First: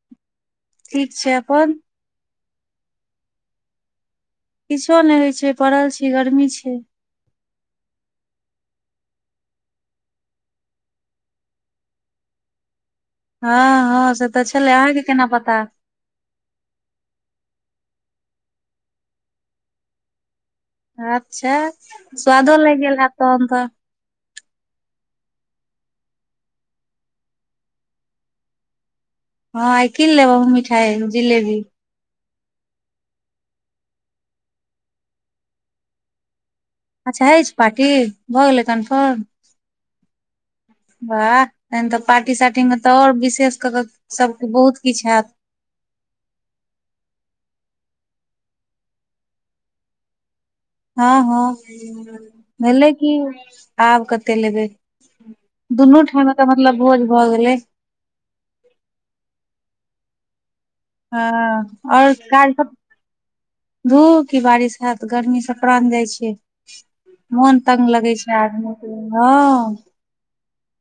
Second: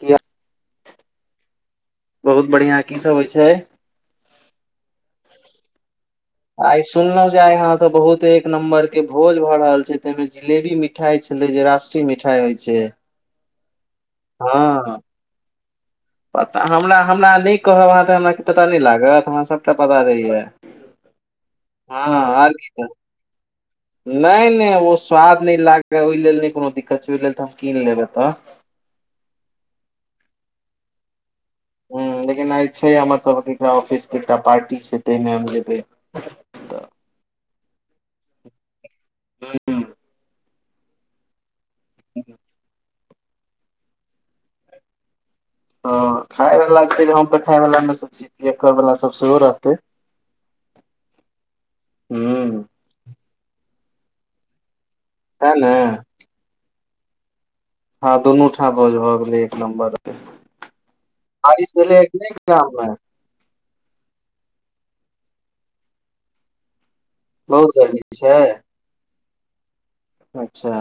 की हाल? ठीक छैय। अपन? बहुत बढ़ियां की सब होइ छैय? किछो नय होइ छैय पड़ल छी गर्मी छैय। सुनलौ जे आइ अहां एतऽ बहुत एक नम्बरके भोज भ रहल छैय तै मे जिलेबी मिठाई छलैय जे रस टीय मिठाई होइ छैय। हँ-हँ से त छलैय अहाँके केना पता। पता हमरा, हमरा नय कहब अहाँ त हमरा कि पता नय लागत हमरा सबटा पता रहैए। अच्छा स्वादो लैग गेल हैत तहन तऽ। नय-नय ओ स्वाद नय लागैय ओय लेल नय कोनो दिक्कत छैय ओय लेल त हम कीन लेब एतऽ। हँ आइ किन लेब मिठाई जिलेबी। हूं लेकिन आइ छैय हमर सबके एकटा ऑफिसके एकटा पार्टी छैय तय मे हम जेबय। अच्छा अइछ पार्टी भ गेलय कन्फर्म बाह। तखन तऽ पार्टी-सार्टी में तऽ और विशेष कऽ कऽ सबके बहुत किछ हैत। हँ खाय वला छै, हम तऽ खाय वला में सऽ छी, एक कऽर वला सब सेहो रहतै। हँ-हँ, ह भेलै की, आब कत्ते लेबै। सैह ने दुनू ठाम एकर मतलब भोज भऽ गेलै। हँ दुनू ठाम भोज भऽ गेलै एक नम्बर के। हँ बारिश भेलैए आओर कि नै काज सब गाम में? धू की बारिश हैत, गर्मी सऽ प्रान जाइ छै। मोन बहुत तंग गर्मी लगै छै आदमी के, हँ। अच्छा।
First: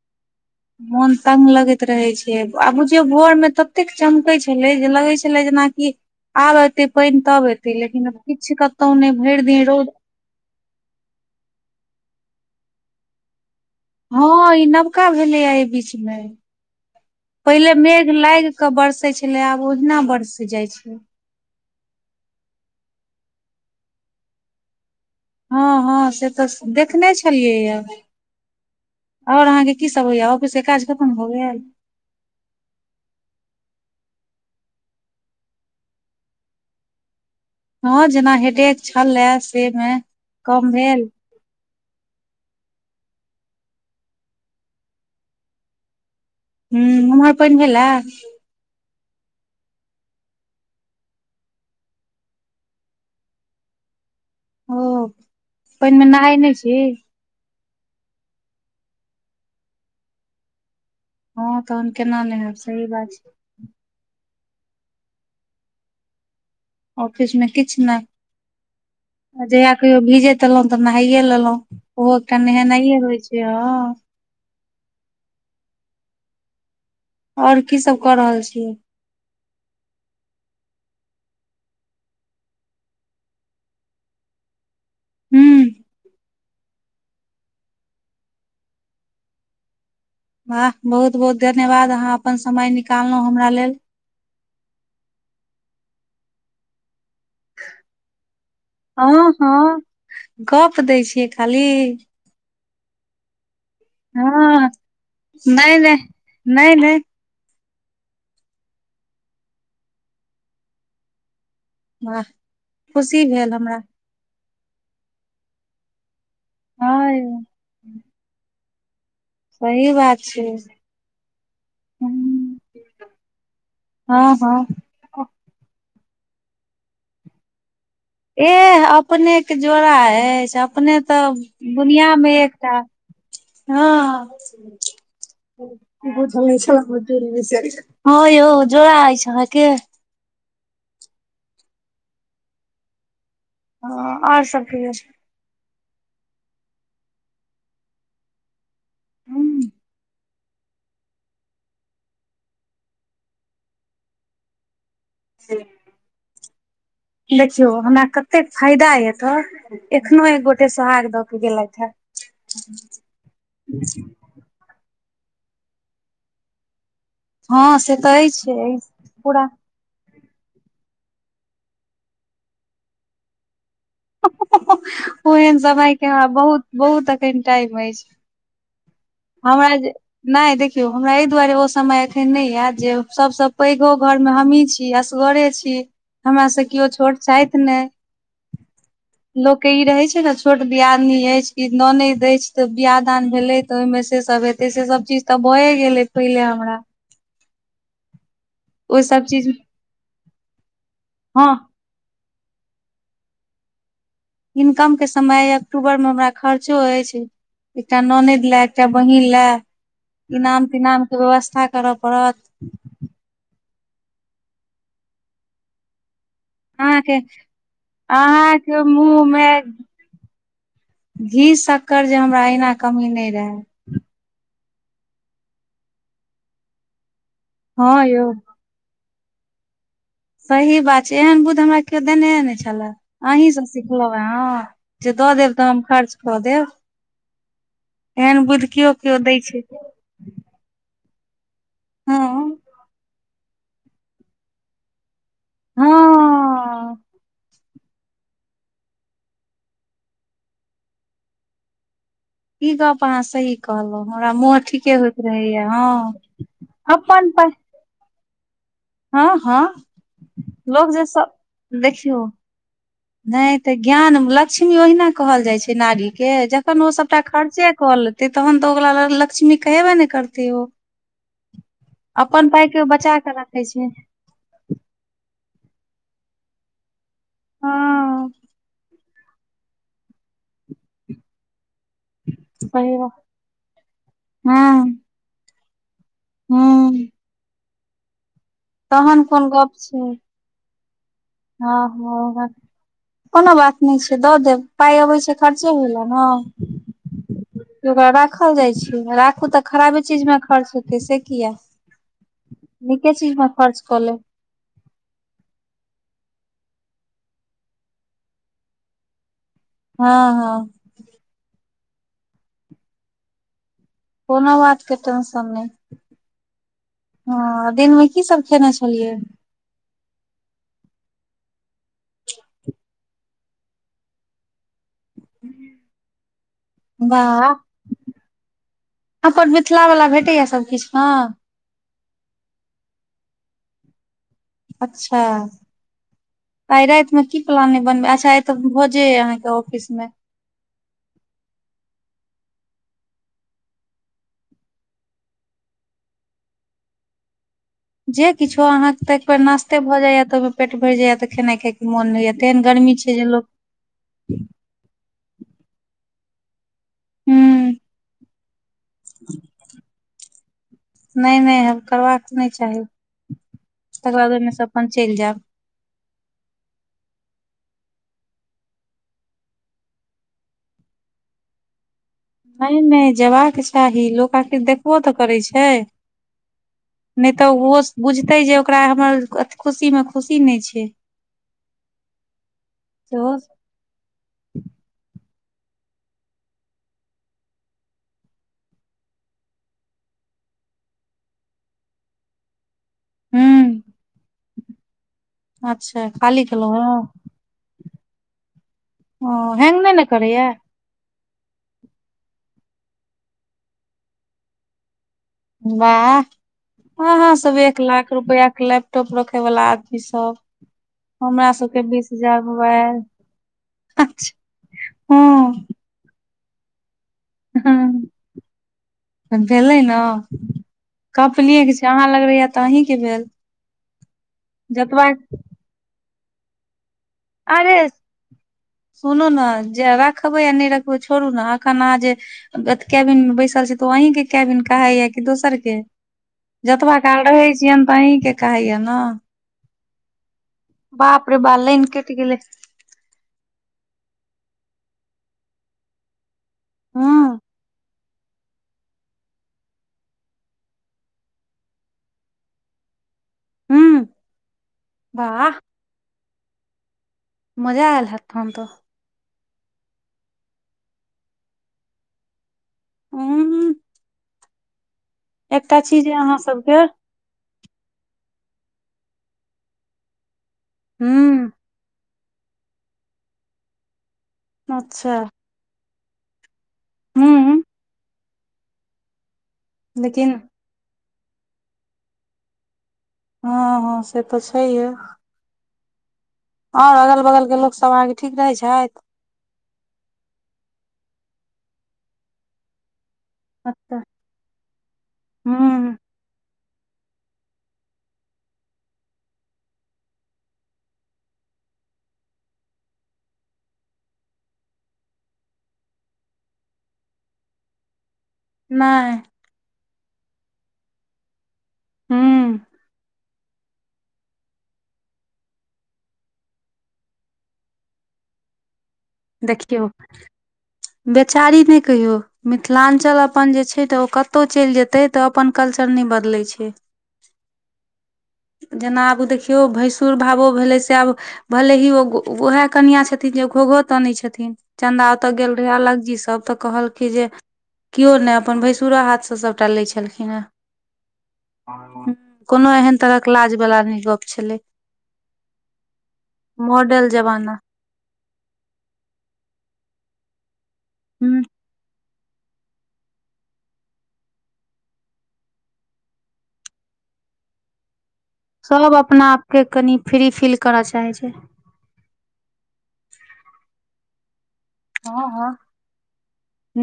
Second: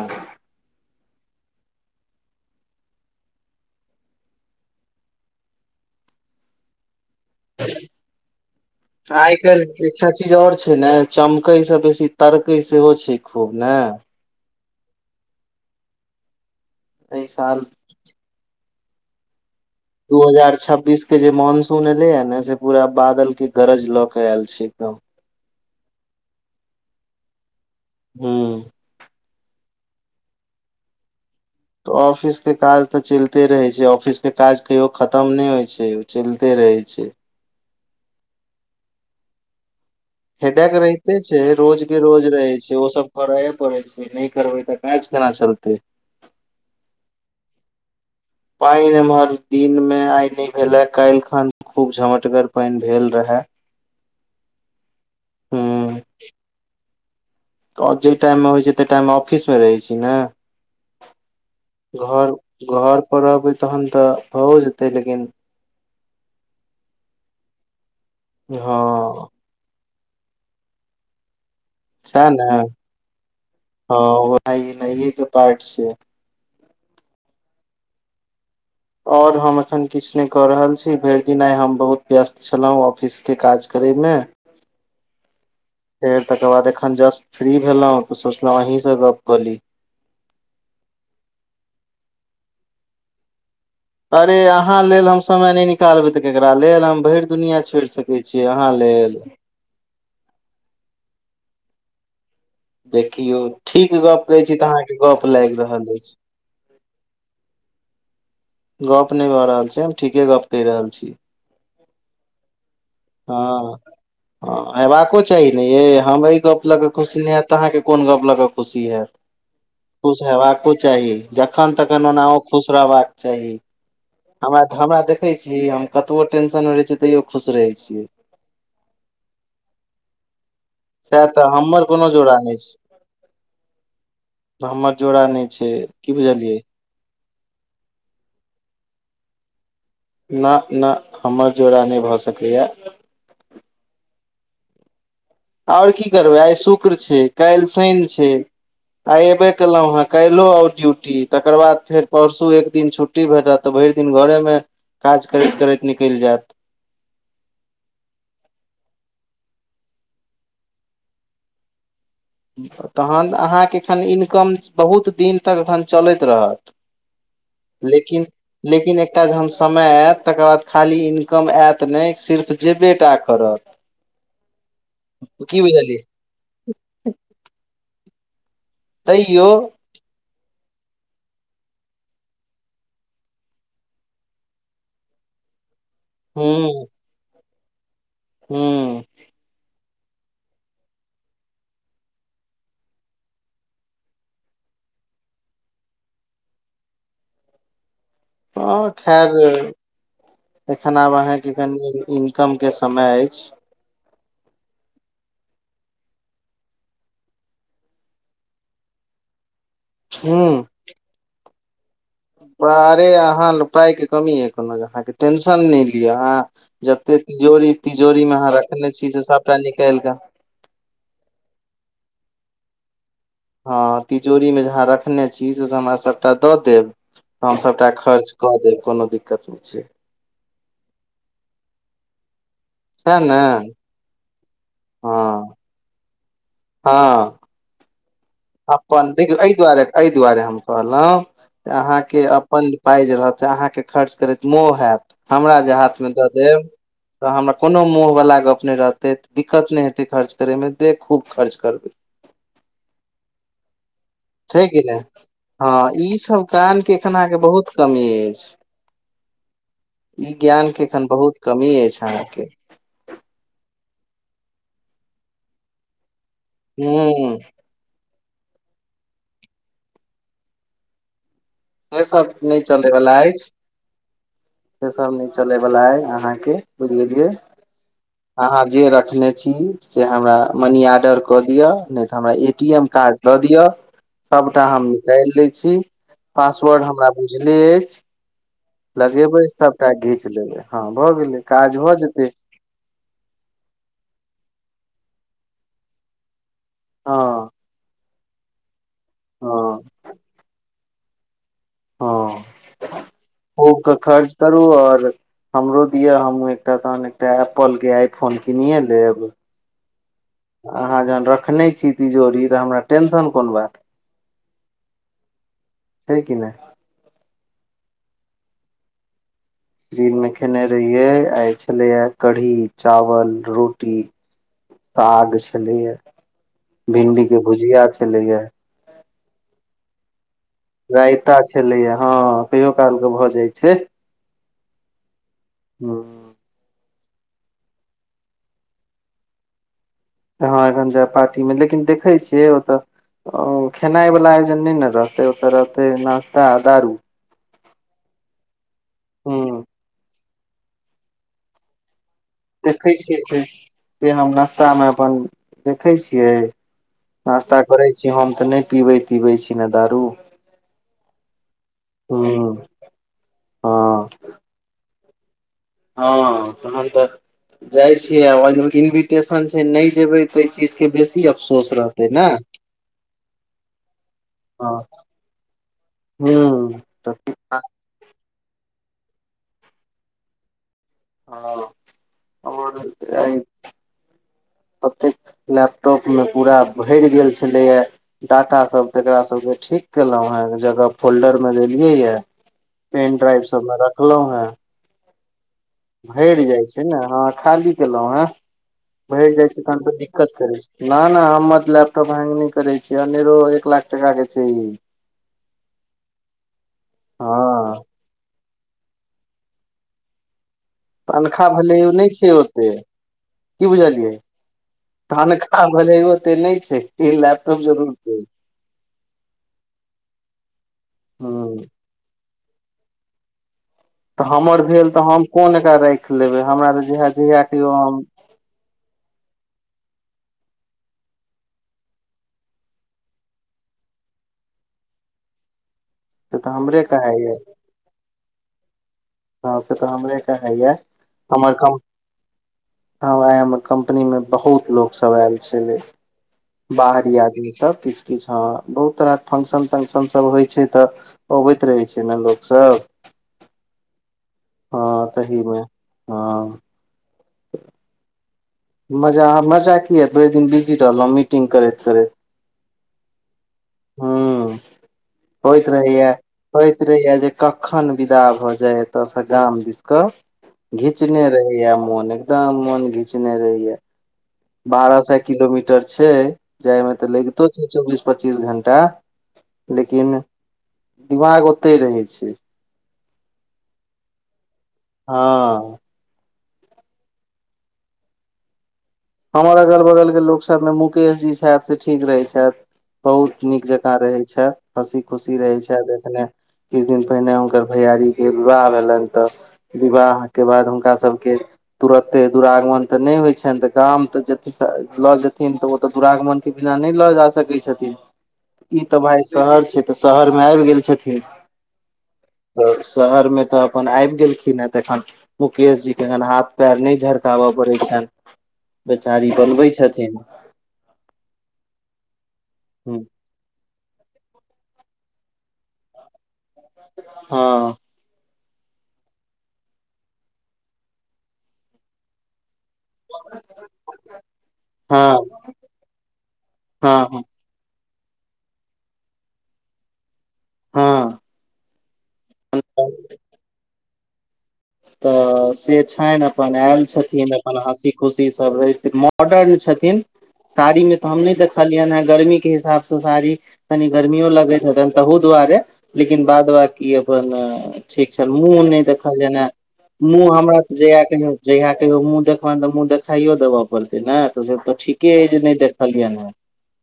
मोन तंग लगैत रहै छै, आ बुझियौ भोर में ततेक चमकै छलै जे लगै छेलै जेनाकि आब एतै पानि तब हेतै लेकिन किछ कतौ नै आइ भरि दिन काल्हि रौद एकटा चीज और छै ने चमकै से बेसी तरकै सेहो छै खूब ने। हँ ई नबका भेलैये एहि बीच मे एहि साल पहिले मेघ लागि के बरसै छलै आब ओहिना बरैस जाइ छै। इ जे मॉनसून एलैये ने से पूरा बादल के गरज लऽ के आयल छै एकदम हँ हँ से तऽ देखने छलियै ये। हँ। और अहाँके कि सब होइए ऑफिस के काज खत्तम भऽ गेल। त ऑफिस के काज त चलिते रहै छै, ऑफिस के काज कहियो खत्तम नहि होइ छै चलिते रहै छै। हँ जेना हेडेक छले से मे। कम हेडैक भेल रहिते छै। जे है रोज के रोज रहै छै ओ सब करै पड़ै छै नहि करबै तऽ काज केना चलतै। हुं उमहर पानि भेले। पानि एमहर दिन मे आइ नहि भेले काल्हि खन खूब झमटगर पानि भेल रहे। ओ, पानि मे नहाय नहि छी। जाहि टाइममे होइ छै तइ टाइम मे ऑफिस मे रहै छी ने। हँ तहन केना घर नहि हैब सही घर बात पर रहबै तखन तऽ भैयो जेतेै लेकिन ऑफिस मे किछ ने। हँ। जहिया कहियो भीजैत एलहुं तऽ नहाइये लेलहुं ओहो सएह एकटा ने नहेनाइये होय छै हं। आइ नहाइए के पार्ट छै। और की सब क रहल छी। और हम एखन किछु नहि कऽ रहल छी भरि दिन आइ हम बहुत व्यस्त छलहुँ ऑफिस के काज करय मे हुं। फेर तकर बाद एखन जस्ट फ्री भेलहुँं तऽ सोचलहुं अहीसँ गप क ली। वाह, बहुत बहुत धन्यवाद अहाँ अपन समय निकाललहुं हमरा लेल। अरे अहाँ लेल हम समय नहि निकालबै त केकरा लेल हम भरि दुनिया छोड़ि सकै छी। छियै अहाँ लेल। हँ हँ गप दै छियै खाली। देखियौ, ठीक गप कहै छी हँ तऽ अहाँके गप लागि नहि रहल नहि अछि। नहि नहि गप नहि भऽ रहल छै हम ठीके गप कहि रहल छी। वाह। खुशी भेल हँ, हमरा हेबाको चाही ने यै हम ऐ गप लऽ के हँ खुशी न यौ हैत तऽ अहाँके कोन गप लऽ के खुशी हैत, सही बात खुश छै हेबाको चाही जखन तखन ओनाहो खुश रहबाक चाही। हँ हँ हमरा हमरा देखै छी हम कतबो टेंशन मे रहै छी तैयो खुश रहै छियै। एह अपने के जोड़ा अछि अप अपने सएह तऽ हमर दुनिया कोनो मे जोड़ा नहि एकटा छै हँ, हमर जोड़ा नहि छै की बुझल बुझलियै नहि छला हम ह यौ जोड़ अछि अहाँके। ना ना हमर जोड़ा नहि भऽ सकैया। ह और सब कहियौ? और की करबै आइ शुक्र छय काल्हि शनि छय। आइ एबे हूँ केलहु हेँ काल्हो आउ ड्यूटी तकर बाद फेर परसू एक दिन छुट छुट्टी भेटत त भरि दिन घरे मे काज करैत करैत निकलि जायत। देखियौ हमरा कतेक फायदा अय एतअ एखनो एक गोटे सोहाग दऽ के गेलथि है। तहन अहाँके एखन इनकम बहुत दिन तक अखन चलैत रहत। हँ से तऽ लेकिन अछि लेकिन एकटा जे हम पूरा स समय आयत तकर बाद खाली इनकम ऐत नहि सिर्फ जेबेटा करत। ओहेन की समय बुझलियै के हँ बहुत बहुत अखन टाइम अछि। तैयो हमरा जे नैय देखियौ हमरा एहि दुआरे ओ समय एखन नैय आइत जे सबसे पैगो घरमे हमही छि। कि असगरे छी। हमरा सैय किओ हूँ छोट छैथ नैय हूँ लोक के ई रहैय छैय नै छोट दियादिनी अछि कि ननैद अछि त बियाह दान भेलैय तऽ ओहिमे से सब हेतै से सब चीज तऽ भए गेलै पहिले हमरा। हाँ ओहि सब खैर चीज एखन आब अहाँ हँ कनि जिंदगी मे कम के समय अछि। इनकम के समय अइ अक्टूबर में हमरा खर्चो अछि। एकटा ननैद लैय एकटा बहीन लैय इनाम तिनाम के व्यवस्था करअ पड़त। आरे अहाँ पाइ के कमीयै कोनो अहाँके टेंशन नैइ लिअ अहाँ जतैय अहाँके तिजोरी तिजोरी मे अहाँ अहाँके रखने छी से मुँह मे सबटा निकालि के घी शक्कर जे हमरा एहीना कमी नैइ रहैय। हँ तिजोरीमे जे अहाँ रखने छी से स हमरा सबटा दऽ देब। तऽ हम सबटा हँ यौ खर्च कऽ देब कोनो दिक्कत नैय छैय। सही बात छैय एहन बुइध हमरा केओ देनेहे नैय छला सएह ने अहीं सँ सिखलो हैं हँ जे दऽ देब तऽ हम खर्च कऽ देब। हाँ। एहन बुद्धि केओ अपन केओ दै देखीयो अइ छै दुआरे अइ दु दुआरे हम कहलों अहाँ हँ के अपन पाय जे रहत अहाँ के खर्च करैत मोह हैत। हमरा जे हँ हाथ में दऽ देब तऽ हमर कोनो मोह वला गप नैय रहतै दिक्कत नैय हेतैय खर्च करैय मे दे खूब खर्च करबैय। इ गप्प अहाँ सही कहलोअ हमरा मोह छै कि ठीकै नहि होइत रहैया हँ ई सब ज्ञान के एखन अपन अहाँके पाय बहुत कमी अछि इ ज्ञान के लोक जे एखन बहुत कमी अछि अहाँके। नैय त ज्ञान लक्ष्मी ओहिना कहल जाइ छैय नारी के जखन ओ सबटा ह खर्चे क ले तहन तऽ ओकरा लग लक्ष्मी कैहबै नैय करतिय ओ। से सब अपन नहि पाय के चले बचा वाला के अछि राखैय छैय। से सब नय चलैय बलाऐय अहाँके बुझ लेलियै हँ अहाँ जे रखने छी से हमरा मनी आर्डर कऽ दिअ नय त हमरा ए- टी- एम सही कार्ड बात द दियअ हँ सबटा हम निकाइल लय छी पासवर्ड हूँ हमरा बुझले अछि तहन लगेबैय कोन गप सबटा छै घीच लेबैय हँ भ गेलैय। हँ- हँ कोनो बात नय छैय दऽ देब पाय अबैय छैय खर्चे होय ल न। हँ। कि ओकरा राखल जाय छैय। राखू तऽ हँ खराबे चीज मे खर्च हेतैय से किया। हँ नीके चीजमे खूब खर्च के कऽ लेब। करू आओर हमरो दियअ हमू एकटा तहन एकटा एप्पलके आई फोन कीनिए लेब। हँ- हँ। अहाँ जहन रखने छी तिजोरी त हमरा टेंशन कोन बात कोनो बातके टेंशन नय। छै कि नहि हँ दिनमे की सब खेने छलियै। दिनमे खेने रहियै आय छलैये कढ़ी- चावल, रोटी साग छलैये, भिंडी के वाह भुजिया छलैये। अपन मिथिला वला भेटैया सब रायता छलैये हँ कहियो कालके भ जाइ छैय। अच्छा। हूँ। आइ राइतमे की प्लान अय बनबे अच्छा आय त भोजे अय अहाँके ऑफिसमे। हँ एखन जैब पार्टी मे लेकिन देखैय छियै ओतऽ। खेनाइ वला आयोजन नय ने रहतैय, ओतऽ रहतैय नास्ता आ दारू। जे किछो अहाँके त एक बेर हूँ नास्ते भऽ जाइए त ओयमे पेट भरि जाइए त खेनाइ खे मोन नय होइयै, तेहन देखै गर्मी छियै छैय जे से लोक से हम नस्ता मे अपन देखैय छियै हूँ नास्ता करै छी हम त नहि पिबै-तिबै छी न दारू। नय- नय हँ करबाको नहि हूँ चाही हँ तकर बाद ओहिमे से अपन चलि जैब। हँ तहन त जाय छी इन्विटेशन छैय नय जेबैय तै चीजके बेसी अफसोस रह रहतय न। नय- नय जेबाक चाही लोक आखिर हँ देखबो त करय छैय। हूँ तऽ नय त हँ ओहो बुझतैय जे ओकरा हमर अथी खुशीमे खुशी नय छैय। हँ और सेहो आइ ओतेक लैपटॉपमे पूरा भरि गेल छलैये डाटा सब तकरा सबके ठीक केलहुं हेँ एक जगह फोल्डरमे देलियैए। पेन ड्राइव सबमे हूँ रखलहुं हें। अच्छा भरि खाली जाय केलहुँ छैय ने हँ खाली केलहु हें, भरि जाय ओ छैय तहन हैंग नहि त ने दिक्कत करैया करय छैय। न-न हमर लैपटॉप हैंग नय करय छैय अनेरो एक लाख टका के छैय इ। बाह अहाँ सब हँ एक लाख रुपयाके लैपटॉप रखय वला आदमी सब। तनखा हमरा भेलै सबके ओ बीस नय छैय हजार ओते मोबाइल की बुझलियै। अच्छा तनखा हँ भलेहि ओते नै छै तीन लाख। हूॅं भेलै न कप हूँ लीये के छै। अहाँ लग रहैये तऽ अहीं के भेल। तऽ हमर भेल तऽ जतबा हम कोन एकरा राखि लेबै हमरा तऽ जेएहे अरे सुनू न जे रखबै आ नै रखबै छोड़ू न एखन अहाँ जे केबिन मे बैसल छी तऽ ओ अहीं के कैबिन कहाइ ये कि दोसर के। से तऽ हमरे जतबा काल कहाइया रहै छियनि तऽ अहींके कहाइये न। हँ से तऽ हमरे कहाइये रे हमर बा कम लाइन कटि गेलै। [inaudible] हॅं आइ हमरा आइ हमर कम्पनी मे बहुत लोक सब आयल छलै। बाहरी हँ आदमी सब किछ। किछ हँ बहुत तरहक फंक्शन - तंक्शन सब होइ छै तऽ अबैत रहै छै ने लोक सब। हूँ हँ तहि मे वाह हँ। मजा आएल हेएत तहन तऽ। मजा - मजा की एत भरि दिन बिजी रहलहुँ मीटिंग करैत- करैत। उं। हूँ होइत चीज रहैये- ये अहाँ होइत सबके रहैये जे कखन विदा भऽ जाय एतऽ से गाम दिस कऽ घीचने हूँ रहैये मोन। एकदम मोन घिचने रहैये। बारह अच्छा सए किलोमीटर छैय, जाय में तऽ लगितो हूँ छै चौबीस पच्चीस पच्चीस घंटा लेकिन दिमाग ओतै रहै छै। हँ हँ से तऽ छइहे। हँ। आओर अगल - बगल के लोकसभ अहाँके ठीक रहै छाइथ? हमर अगल - बगल के लोक सब मे मुकेश जी छथि से ठीक रहै छथि बहुत नीक जकाँ अच्छा रहै छथि हँसी खुशी रहै हूँ छथि एखने किछ दिन पहिने हुनकर भैयारी के विवाह भेलनि तऽ विवाह के बाद हुनका सबके तुरत्ते दुरागमन तऽ नै होइ छैन त गाम तऽ जेती स लऽ जेथिन त ओतऽ दुरागमन के बिना नहि लऽ जा सकै छथिन। ई तऽ नहि भाय शहर छै तऽ शहर मे आइब गेल छथिन। हूँ शहर मे तऽ अप्पन आइब गेलखिन ए तखन मुकेश जी के हाथ पैर नहि झरकाब पड़ै छैन। बेचारी, देखियौ बेचारी नै कहियौ मिथिलाञ्चल अपन जे छै तऽ ओ कतौ चैल जेतै तऽ अपन कल्चर नै बदलै छै। के। [inaudible] हँ जेना आब देखियो भैंसुर भाबो भेलै से आब भले ही ओ गो उहेए कनिया छथिन जे घोघो तन‌ई छथिन चन्दा हँ ओतऽ गेल रहै अलग जी सब तऽ कहलकै हँ जे कियो ने अपन भैंसुरो हाथ सँ सबटा लै छलखिन। हँ एंह कोनो एहन तरहक लाज बला नहि गप छलै। तऽ से छैन अपन आयल मॉडल छथिन जमाना अपन हॅंसी खुशी सब रहै छथिन मॉडर्न छथिन साड़ी मे तऽ हम नै ह देखलियैन हें। गर्मी के हिसाब स साड़ी कनी गर्मियो लगैत हेतैन तहु दुआरे। लेकिन बाद बांकी अपन ठीक छनि मुँह नै सब अपना देखलियनिए। आपके कनि फ्री मुंह फील हमरा करऽ जेया चाहै छै कहियौ जे। जहिया कहियो मुँह देखबैन तऽ, मुँह देखाइयो देबऽ पड़तै ने तऽ, से तऽ ठीके अय जे नहि देखलियन हैं।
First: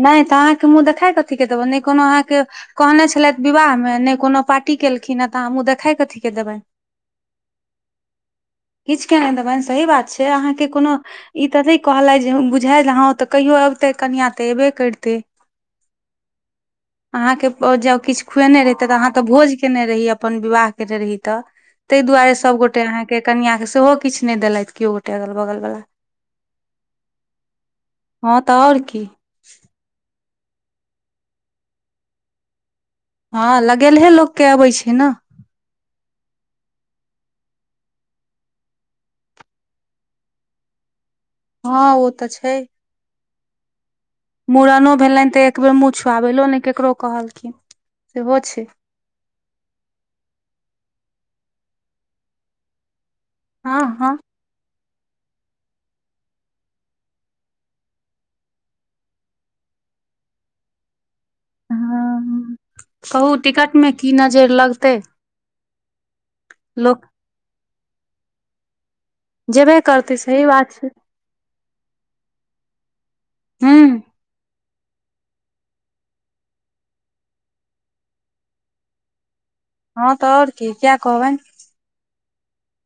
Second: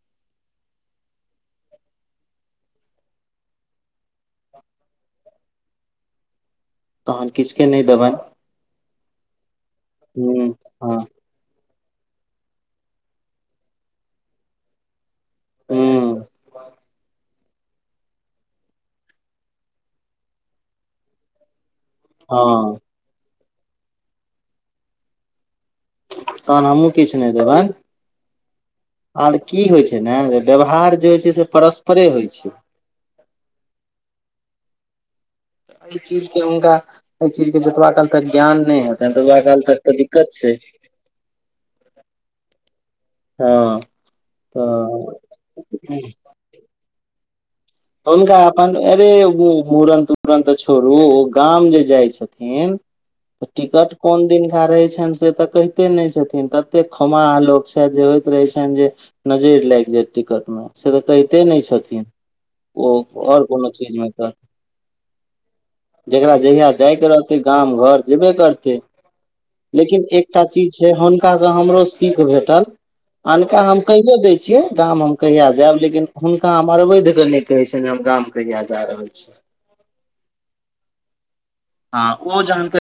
नय तऽ अहाँके मुँह देखाय कथी के देबै नई कोनो अहाँके। कहने छलैथ विवाहमे नई कोनो पार्टी केलखिन हैं तऽ, अहां मुंह देखाय कथीके देबैन। तहन किछु के नहि देबनि किछ के नहि देबैन सही बात छै अहाँके ह कोनो-। हँ ई तनै कहलथि जे बुझायल हँ तऽ कहियो अबतै कनिआँ तऽ एबे करितै। ह अहाँके- ओ जँ किछु खुएने रहहितै तऽ, अहाँ तऽ भोज केने रहीयै अपन विवाह केने रहीय तऽ। तै दुआरे हँ सबगोटे अहाँके कनिआके सेहो किछु नहि देलथि केओ गोटे अगल बगल बला। तहन हमहुँ किछ नई देबैन हँ तऽ आओर की आर की होइ छै। मैंगे व्यवहार जे होइ छै, से परस्परे होइ छै। हँ लगेलहे लोकके अबै छै न। ई चीज के हुनका। ऐ चीज के जेतबा काल तक ज्ञान नहि हेतेन तेतबा काल तक तऽ, दिक्कत छै। हँ ओ तऽ छै। हँ। मूड़नो भेलैन तऽ, एक बेेर मुँह छुआबैलो नइ ककरो कहलखिन। हुनका सेहो छै अपन अरे मूड़न, तूड़न तऽ, छोड़ू ओ गाम जे जाइ छथिन। हँ टिकट हँ कोन दिनका रहै छैन से तक। कहिते नहि छथिन तत्ते खोमाह लोक छैथ, जे होइत रहैत छैन जे। नजर लाइग जैत टिकट मे से तऽ कहिते नहि छथिन। हँ ओ कहू और कोनो टिकट चीज मे की कहत नजरि लगतै जेकरा जहिया लोक जायके रहत। गाम घर जेबे करतै जेबे लेकिन करतै एकटा सही चीज बात छै, हम। ताइ स हमरो सीख भेटल अनका हूँ हम कहिए द‌ई छियै गाम हम। कहिया जायब लेकिन हुनका हम अरवैध क नहि कहै छियैन जे हम गाम कहिया जा रहल छी। हँं तऽ, और की किया कहबैन। आ ओ जाहन के।